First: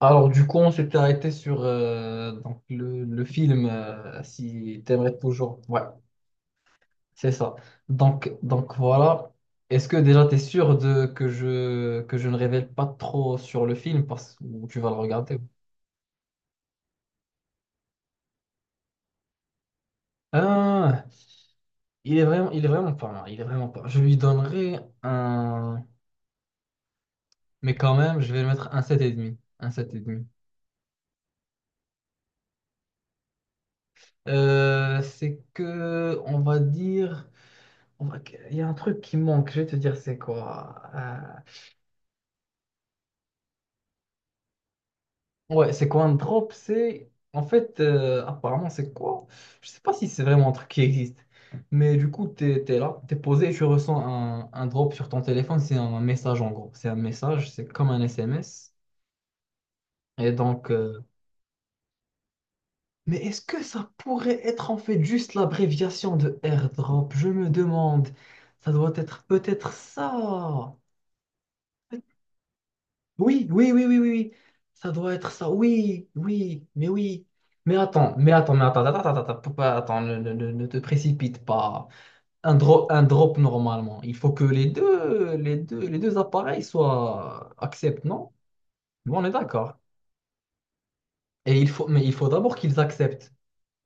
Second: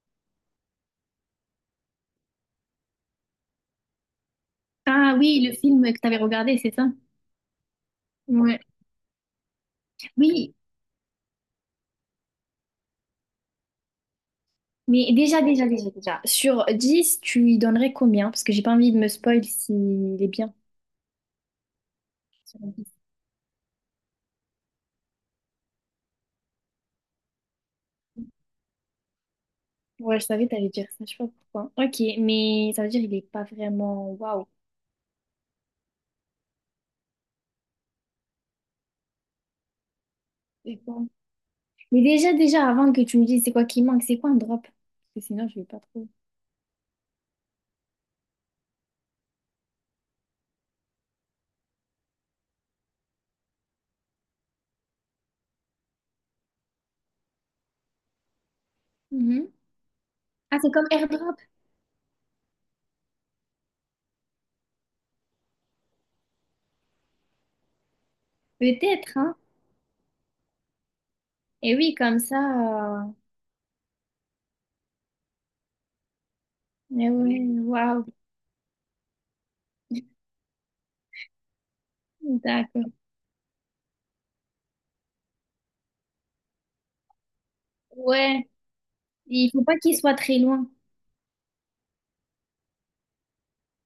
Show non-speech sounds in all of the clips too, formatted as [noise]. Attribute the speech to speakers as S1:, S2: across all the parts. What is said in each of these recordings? S1: Alors du coup, on s'était arrêté sur donc le film, si
S2: Ah
S1: t'aimerais
S2: oui, le
S1: toujours. Ouais,
S2: film que tu avais regardé, c'est ça?
S1: c'est ça. Donc,
S2: Ouais.
S1: donc voilà. Est-ce que déjà t'es
S2: Oui,
S1: sûr de que je ne révèle pas trop sur le film parce que tu vas le
S2: mais
S1: regarder?
S2: déjà. Sur 10, tu lui donnerais combien? Parce que j'ai pas envie de me spoil s'il est bien.
S1: Ah, il est vraiment,
S2: Sur
S1: il est
S2: 10.
S1: vraiment pas mal. Il est vraiment pas mal. Je lui donnerai un, mais quand même, je vais le mettre un sept et demi. Un
S2: Ouais, je
S1: 7,5.
S2: savais que t'allais dire ça, je sais pas pourquoi. Ok, mais ça veut dire qu'il est pas vraiment waouh.
S1: C'est que, on va dire, on va- il y a un truc qui manque. Je vais te dire, c'est
S2: C'est
S1: quoi?
S2: quoi?
S1: Euh,
S2: Mais déjà, avant que tu me dises c'est quoi qui manque, c'est quoi un drop? Parce que sinon, je vais
S1: Ouais,
S2: pas
S1: c'est quoi
S2: trop.
S1: un drop? C'est en fait, apparemment, c'est quoi? Je sais pas si c'est vraiment un truc qui existe, mais du coup, t'es là, t'es posé et tu ressens un drop sur ton téléphone. C'est un message en gros, c'est un message, c'est comme un SMS.
S2: Mhm.
S1: Et
S2: Ah,
S1: donc,
S2: c'est comme airdrop?
S1: mais est-ce que ça pourrait être en fait juste l'abréviation de airdrop? Je me demande, ça doit
S2: Peut-être,
S1: être
S2: hein?
S1: peut-être ça.
S2: Et oui, comme ça.
S1: Oui, oui, oui, oui, oui, oui. Ça doit être ça. Oui,
S2: Mais
S1: oui.
S2: ouais,
S1: Mais
S2: waouh.
S1: attends, mais attends, mais attends, attends, attends, attends, attends, ne te précipite pas. Un drop,
S2: D'accord.
S1: un drop normalement. Il faut que les deux appareils soient acceptent, non?
S2: Ouais,
S1: Bon, on est
S2: il faut pas
S1: d'accord.
S2: qu'il soit très loin.
S1: Mais il faut d'abord qu'ils acceptent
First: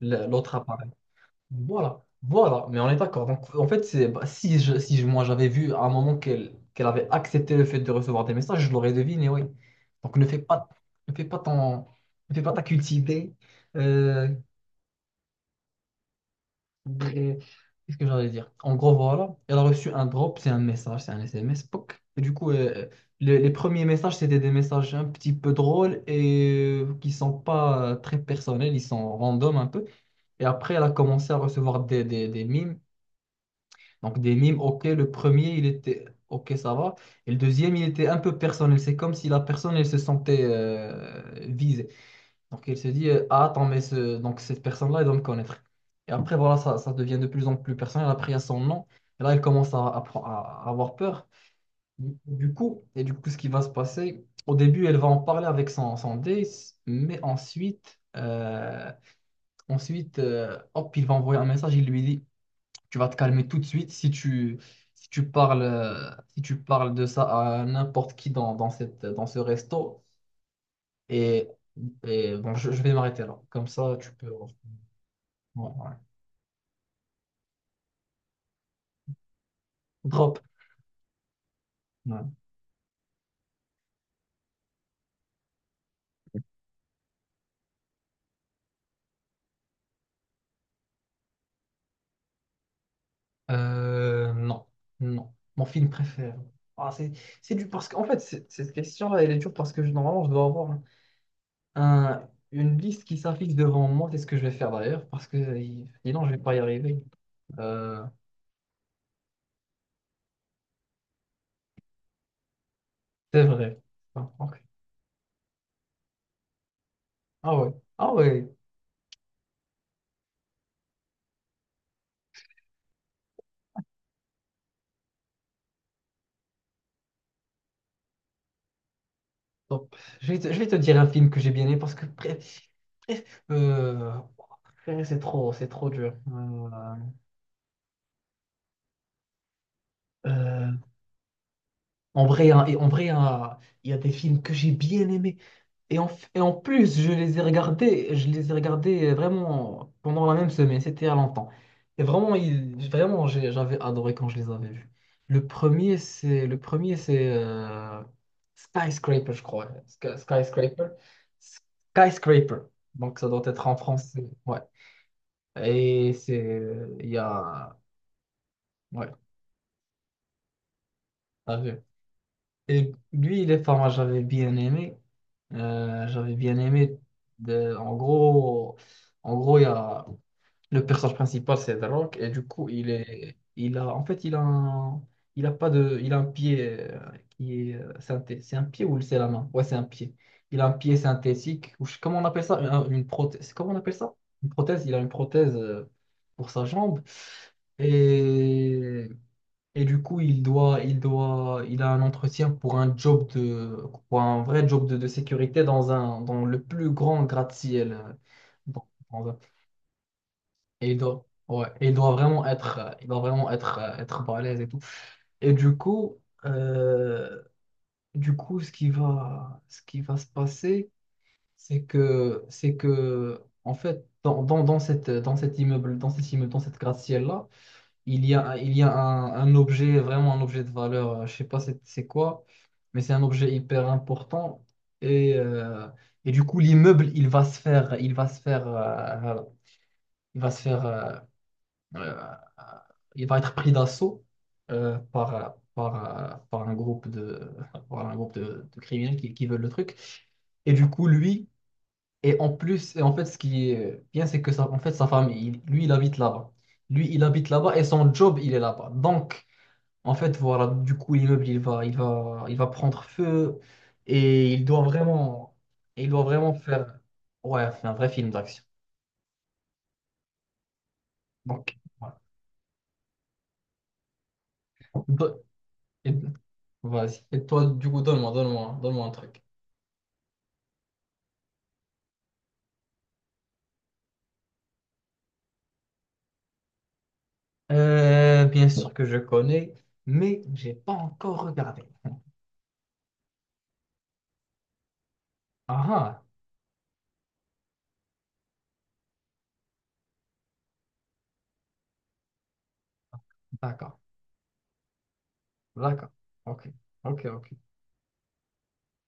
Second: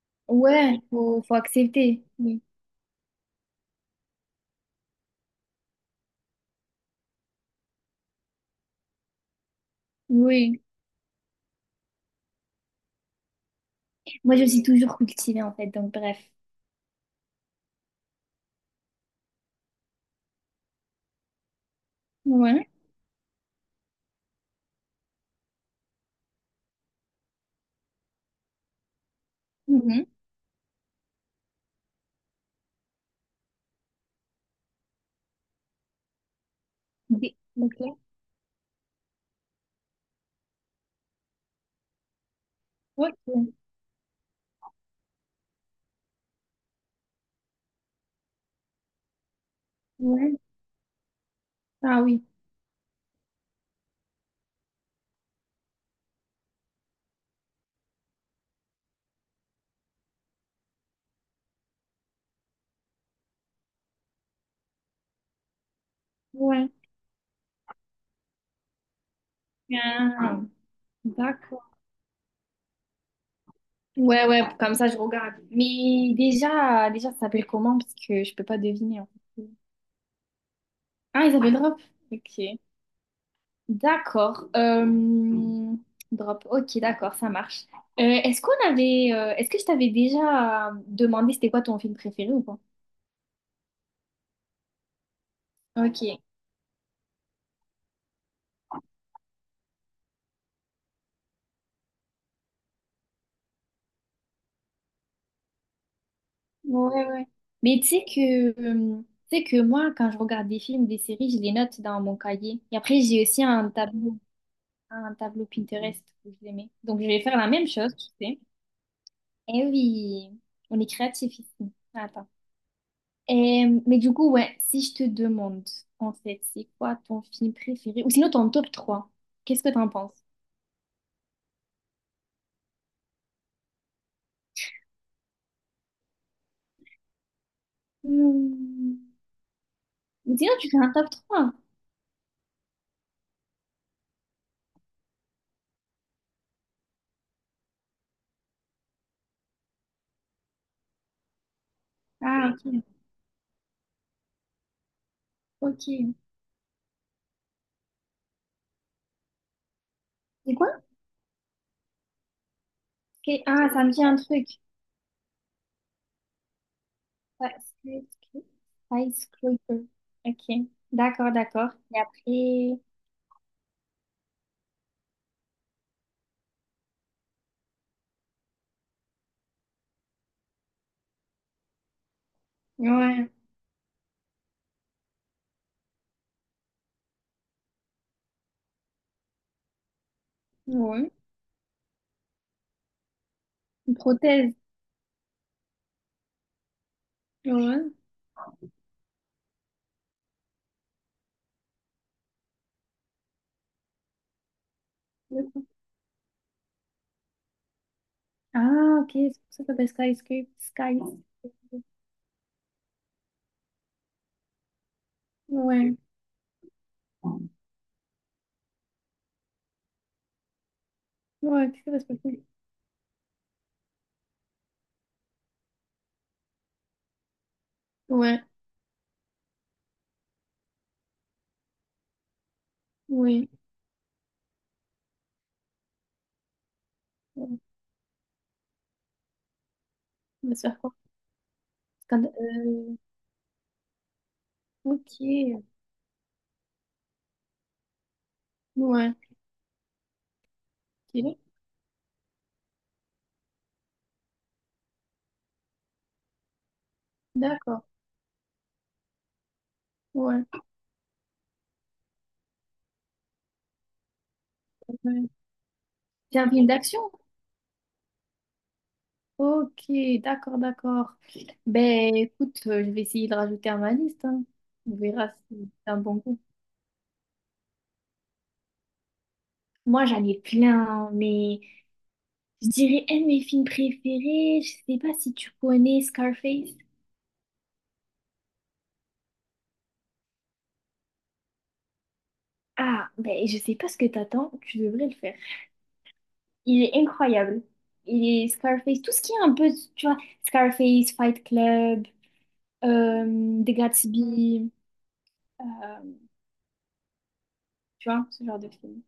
S1: l'autre
S2: Ouais,
S1: appareil.
S2: faut accepter.
S1: Voilà,
S2: Oui.
S1: voilà, mais on est d'accord. Donc, en fait, c'est, bah, si je, si je- moi j'avais vu à un moment qu'elle avait accepté le fait de recevoir des messages, je l'aurais deviné, oui. Donc,
S2: Oui.
S1: ne fais pas ton, ne fais pas ta cultivée. Euh,
S2: Moi, je me suis toujours cultivée, en fait, donc bref.
S1: et- qu'est-ce que j'allais dire? En gros, voilà, elle a reçu un drop, c'est un message, c'est un SMS, poc. Et du coup,
S2: Ouais.
S1: les premiers messages, c'était des messages un petit peu drôles et qui sont pas très personnels, ils sont random un peu.
S2: Mhm.
S1: Et après, elle a commencé à recevoir des mimes. Donc des mimes, ok, le premier, il était, ok, ça va. Et le
S2: Des-
S1: deuxième,
S2: Ok.
S1: il était un peu personnel. C'est comme si la personne, elle se sentait visée. Donc elle se dit, ah,
S2: Ok.
S1: attends, donc cette personne-là, elle doit me connaître. Et après, voilà, ça devient de plus en plus personnel. Après, il y a son nom. Et là, elle commence
S2: Ouais.
S1: à avoir peur.
S2: Ah oui.
S1: Et du coup, ce qui va se passer, au début, elle va en parler avec son date, mais ensuite, hop, il va envoyer un message, il lui dit tu vas te calmer tout de suite si tu, si tu
S2: Ouais.
S1: parles de ça à n'importe qui dans ce resto.
S2: Ah,
S1: Et,
S2: d'accord.
S1: et bon, je vais m'arrêter là. Comme ça, tu
S2: Ouais,
S1: peux.
S2: ouais,
S1: Ouais,
S2: comme ça, je regarde.
S1: ouais.
S2: Mais déjà, ça s'appelle comment? Parce que je peux pas deviner, en fait.
S1: Drop.
S2: Ah, ils s'appelle Drop.
S1: Ouais.
S2: Ok. D'accord. Drop. Ok, d'accord, ça marche. Est-ce qu'on avait, est-ce que je t'avais déjà demandé c'était quoi ton film préféré ou pas?
S1: Non, non. Mon film
S2: Ok.
S1: préféré. Ah, c'est dur parce qu'en fait, cette question-là, elle est dure parce que normalement, je dois avoir une liste qui s'affiche devant moi. C'est ce que je vais faire d'ailleurs parce que sinon, je vais pas y arriver.
S2: Ouais, ouais. Mais
S1: Euh,
S2: tu sais que moi, quand je regarde des films, des séries, je les note dans mon cahier. Et après, j'ai aussi
S1: c'est vrai. Ah, ok.
S2: un tableau Pinterest que je les mets. Donc, je vais faire la
S1: Ah
S2: même
S1: ouais.
S2: chose, tu
S1: Ah
S2: sais.
S1: ouais.
S2: Eh oui, on est créatif ici. Attends. Et, mais du coup, ouais, si je te demande, en fait, c'est quoi ton film préféré? Ou sinon, ton top trois, qu'est-ce que
S1: Bon,
S2: t'en penses?
S1: je vais te dire un film que j'ai bien aimé parce que bref, c'est trop dur.
S2: Hmm. Ou sinon, tu
S1: Euh,
S2: fais un top trois?
S1: En vrai, hein, il y a des films que j'ai bien aimés. Et en plus, je les ai regardés, je les ai regardés vraiment pendant la même semaine, c'était il y a longtemps. Et vraiment,
S2: Ah, ok.
S1: vraiment, j'avais adoré quand je les avais vus. Le
S2: Ok.
S1: premier, c'est Skyscraper, je crois.
S2: C'est quoi?
S1: Skyscraper. Skyscraper. Donc ça doit
S2: Ok.
S1: être
S2: Ah,
S1: en
S2: ça me dit un
S1: français.
S2: truc.
S1: Ouais. Et c'est. Il y
S2: Ouais,
S1: a. Ouais,
S2: skyscraper. OK. D'accord,
S1: t'as
S2: d'accord.
S1: vu.
S2: Et après,
S1: Et lui, il est pas mal, j'avais bien aimé. J'avais bien aimé. de- en gros, en gros, il y a le personnage principal, c'est The Rock, et du coup, il
S2: ouais,
S1: est, il a, en fait, il a, un- il a pas de, il a un pied c'est un pied ou c'est la main? Ouais, c'est un pied. Il a un pied
S2: ouais.
S1: synthétique, ou comment on appelle ça? Une prothèse. Comment on appelle
S2: Une
S1: ça? Une
S2: prothèse.
S1: prothèse. Il a une prothèse pour sa jambe.
S2: Ouais.
S1: Et et du coup, il a un entretien pour pour un vrai job de sécurité
S2: D'accord.
S1: dans le plus grand gratte-ciel. Dans-
S2: Ah, OK,
S1: dans un-
S2: c'est pour ça que ça s'appelle skyscraper.
S1: Et il
S2: Sky.
S1: doit, ouais, il doit vraiment être, être balèze et tout. Et du
S2: Ouais.
S1: coup, euh, ce qui va se passer,
S2: Ouais, qu'est-ce que ça s'appelle?
S1: en fait, dans cet immeuble, dans cette gratte-ciel-là,
S2: Ouais,
S1: il y a un objet, vraiment un objet de valeur, je sais pas c'est quoi, mais c'est un
S2: oui.
S1: objet hyper important. Et, euh, et du coup, l'immeuble, il va
S2: Ouais.
S1: se faire, il va se faire, voilà, il
S2: On
S1: va
S2: va se
S1: se
S2: faire
S1: faire,
S2: quoi?
S1: euh, euh,
S2: Scand- euh,
S1: il va être pris d'assaut euh, par, euh,
S2: ok.
S1: par un groupe de, [laughs] par un groupe de
S2: Ouais.
S1: criminels qui veulent le truc. Et du coup,
S2: Ok.
S1: lui, et en plus, et en fait, ce qui est bien, c'est que ça, en fait, sa famille, lui, il habite là-bas. Lui, il habite là-bas
S2: D'accord.
S1: et son job, il est là-bas. Donc, en fait,
S2: Ouais.
S1: voilà, du coup, l'immeuble, il va prendre feu et
S2: Ouais.
S1: il doit
S2: C'est un
S1: vraiment
S2: film
S1: faire,
S2: d'action?
S1: ouais, un vrai film d'action.
S2: Ok, d'accord, d'accord.
S1: Donc,
S2: Ben
S1: voilà.
S2: écoute, je vais essayer de rajouter à ma liste, hein. On verra
S1: Do-
S2: si c'est un
S1: et-
S2: bon goût.
S1: Vas-y. Et toi, du coup, donne-moi un truc.
S2: Moi, j'en ai plein, hein, mais je dirais un de mes films préférés. Je sais pas si tu connais Scarface.
S1: Bien sûr que je connais, mais j'ai pas encore regardé.
S2: Ah, ben je sais pas ce que t'attends, tu devrais le faire.
S1: Ah, ah,
S2: Il est incroyable. Il est Scarface, tout ce qui est un peu, tu vois, Scarface, Fight Club, The
S1: d'accord,
S2: Gatsby, euh,
S1: d'accord. Ok, ok, ok.
S2: tu vois, ce genre de film.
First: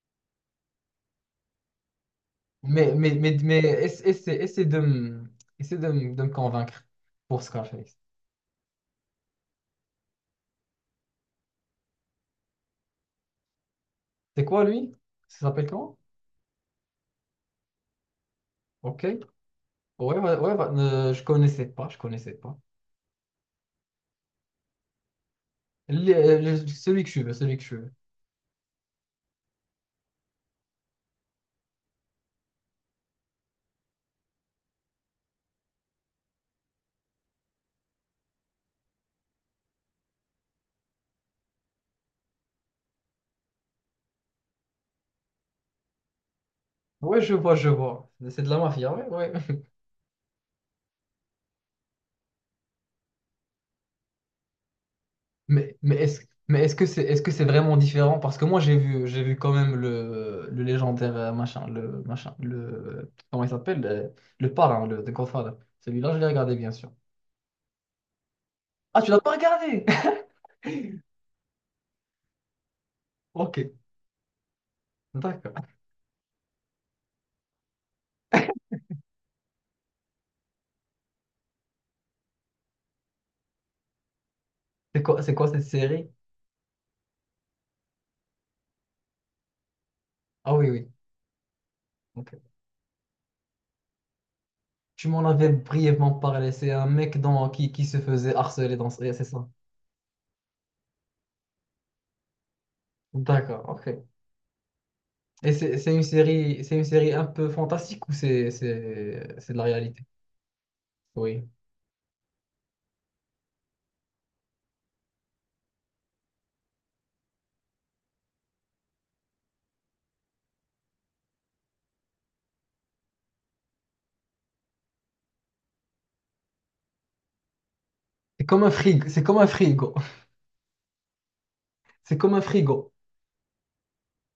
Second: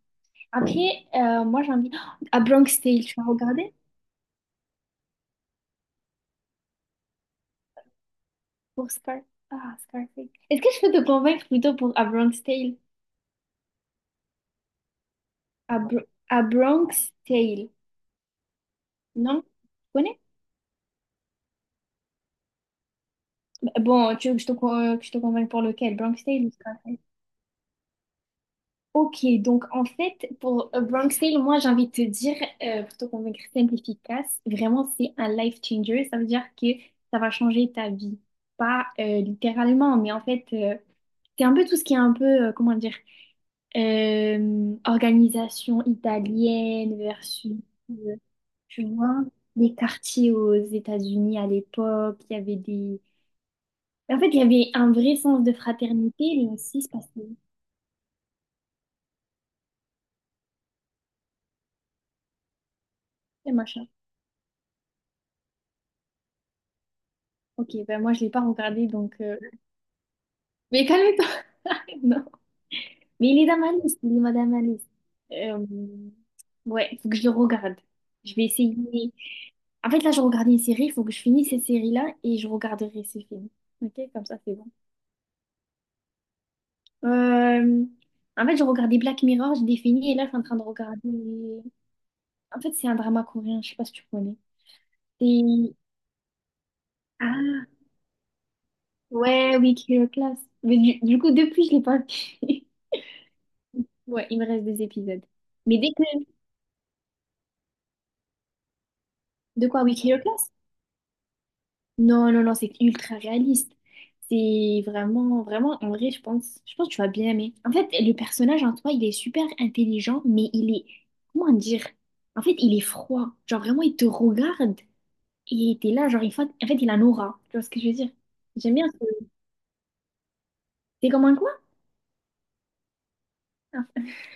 S2: Après, moi j'ai envie... Ah, Bronx Tale, tu vas
S1: Mais
S2: regarder?
S1: essaie de me convaincre pour Scarface.
S2: Pour Scar... Ah, Scarface. Est-ce que je peux te convaincre plutôt pour A Bronx Tale?
S1: C'est quoi, lui? Ça s'appelle
S2: A,
S1: comment?
S2: Bro- A Bronx Tale.
S1: Ok.
S2: Non? Tu
S1: Ouais,
S2: connais?
S1: ouais, ouais, bah, je connaissais pas.
S2: Bah, bon, tu veux que je te, que je te convainque pour lequel?
S1: Les-
S2: Bronx Tale ou
S1: euh, je-
S2: Scarface?
S1: celui que je veux, celui que je veux.
S2: Ok, donc en fait, pour A Bronx Tale, moi j'ai envie de te dire, pour te convaincre simple, efficace, vraiment c'est un life changer. Ça veut dire que ça va changer ta vie. Pas littéralement, mais en fait, c'est un peu tout ce qui est un peu, comment dire, organisation italienne
S1: Ouais, je
S2: versus,
S1: vois, je vois.
S2: euh,
S1: C'est de la
S2: tu
S1: mafia, ouais,
S2: vois,
S1: ouais. [laughs]
S2: les quartiers aux États-Unis à l'époque. Il y avait des... En fait, il y avait un vrai sens de
S1: Mais, mais est-ce,
S2: fraternité, mais
S1: mais est-ce
S2: aussi,
S1: que
S2: se
S1: c'est, est-ce
S2: passait
S1: que c'est vraiment différent? Parce que moi, j'ai vu quand même le légendaire comment il
S2: des
S1: s'appelle?
S2: machin.
S1: Le parrain, The Godfather. Celui-là, je l'ai regardé, bien sûr.
S2: Ok, ben moi, je l'ai pas regardé,
S1: Ah, tu
S2: donc...
S1: l'as pas regardé?
S2: mais
S1: [laughs]
S2: calme-toi! [laughs] Non. Mais il est
S1: Ok,
S2: dans ma liste, il est dans ma liste.
S1: d'accord.
S2: Euh, ouais, faut que je le regarde. Je vais essayer. En fait, là, je regarde une série, il faut que je finisse cette série-là et je regarderai ces films. Ok, comme ça, c'est bon.
S1: C'est quoi cette série?
S2: Euh, en fait, je regardais Black Mirror, j'ai défini et là, je suis en
S1: Ah
S2: train de
S1: oui, oui.
S2: regarder.
S1: Ok.
S2: En fait, c'est un drama coréen, je sais pas si tu connais.
S1: Tu m'en avais
S2: C'est.
S1: brièvement parlé. C'est un mec
S2: Ah,
S1: qui se faisait harceler dans... C'est ça.
S2: ouais, oui, Kill Class. Mais du coup, depuis, je l'ai pas vu. [laughs]
S1: D'accord, ok.
S2: Ouais, il me reste des épisodes.
S1: Et
S2: Mais dès que.
S1: c'est une série un peu fantastique ou c'est de la
S2: De quoi, oui,
S1: réalité?
S2: Kill Class?
S1: Oui.
S2: Non, non, non, c'est ultra réaliste. C'est vraiment, vraiment, en vrai, je pense que tu vas bien aimer. En fait, le personnage en toi, il est super intelligent, mais il est, comment dire? En fait, il est froid. Genre, vraiment, il te regarde et t'es là, genre, en fait, il a une aura. Tu vois ce que je veux dire?
S1: C'est comme un
S2: J'aime bien
S1: frigo, c'est
S2: ce...
S1: comme un frigo. [laughs]
S2: T'es comme un quoi?
S1: C'est comme un frigo.
S2: [laughs]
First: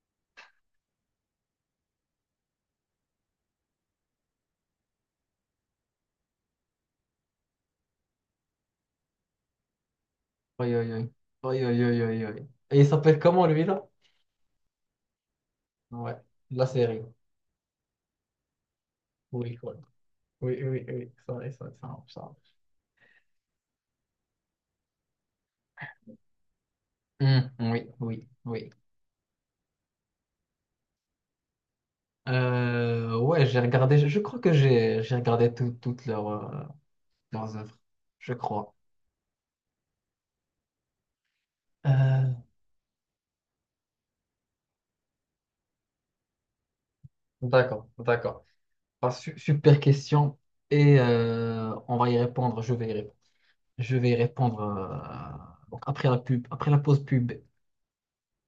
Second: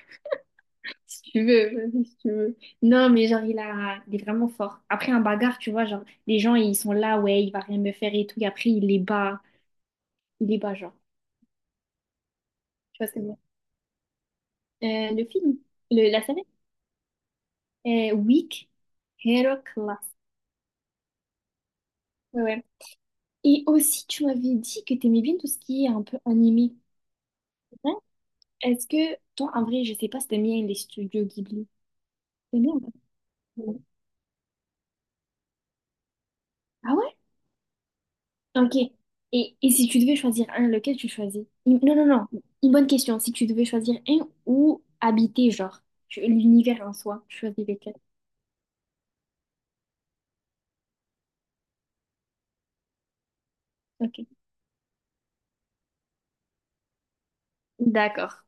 S2: Si tu veux, vas-y, si tu veux. Non, mais genre, il est vraiment fort. Après, un bagarre, tu vois, genre, les gens, ils sont là, ouais, il va rien me faire et tout, et après, il les bat. Il les
S1: Oui,
S2: bat,
S1: oui,
S2: genre.
S1: oui. Oui, oui, oui, oui, oui. Et il
S2: Tu vois ce
S1: s'appelle
S2: que je veux dire?
S1: comment lui là?
S2: Euh, le film, le-
S1: Ouais,
S2: la série,
S1: la série.
S2: Weak
S1: Oui,
S2: Hero
S1: quoi.
S2: Class.
S1: Oui, oui, oui, oui. ça, ça, ça, marche, ça.
S2: Ouais, ouais. Et aussi, tu m'avais dit que t'aimais bien tout ce qui est un peu animé,
S1: marche. Hmm, oui,
S2: hein.
S1: oui, oui.
S2: Est-ce que, toi, en vrai, je sais pas si t'aimes bien les studios Ghibli. T'aimes bien ou pas?
S1: Ouais, j'ai
S2: Ouais.
S1: regardé, je crois que j'ai regardé toutes leurs euh,
S2: Ah ouais?
S1: leurs œuvres, je crois.
S2: Ok. Et si tu devais choisir un, lequel tu choisis? Une- Non, non,
S1: Euh,
S2: non. Une bonne question. Si tu devais choisir un ou habiter, genre, tu- l'univers en soi, tu choisis
S1: d'accord,
S2: lequel?
S1: d'accord. Ah, super question et on va y répondre. Je vais y répondre. Je vais y
S2: Ok.
S1: répondre euh, donc après la pause pub.
S2: D'accord.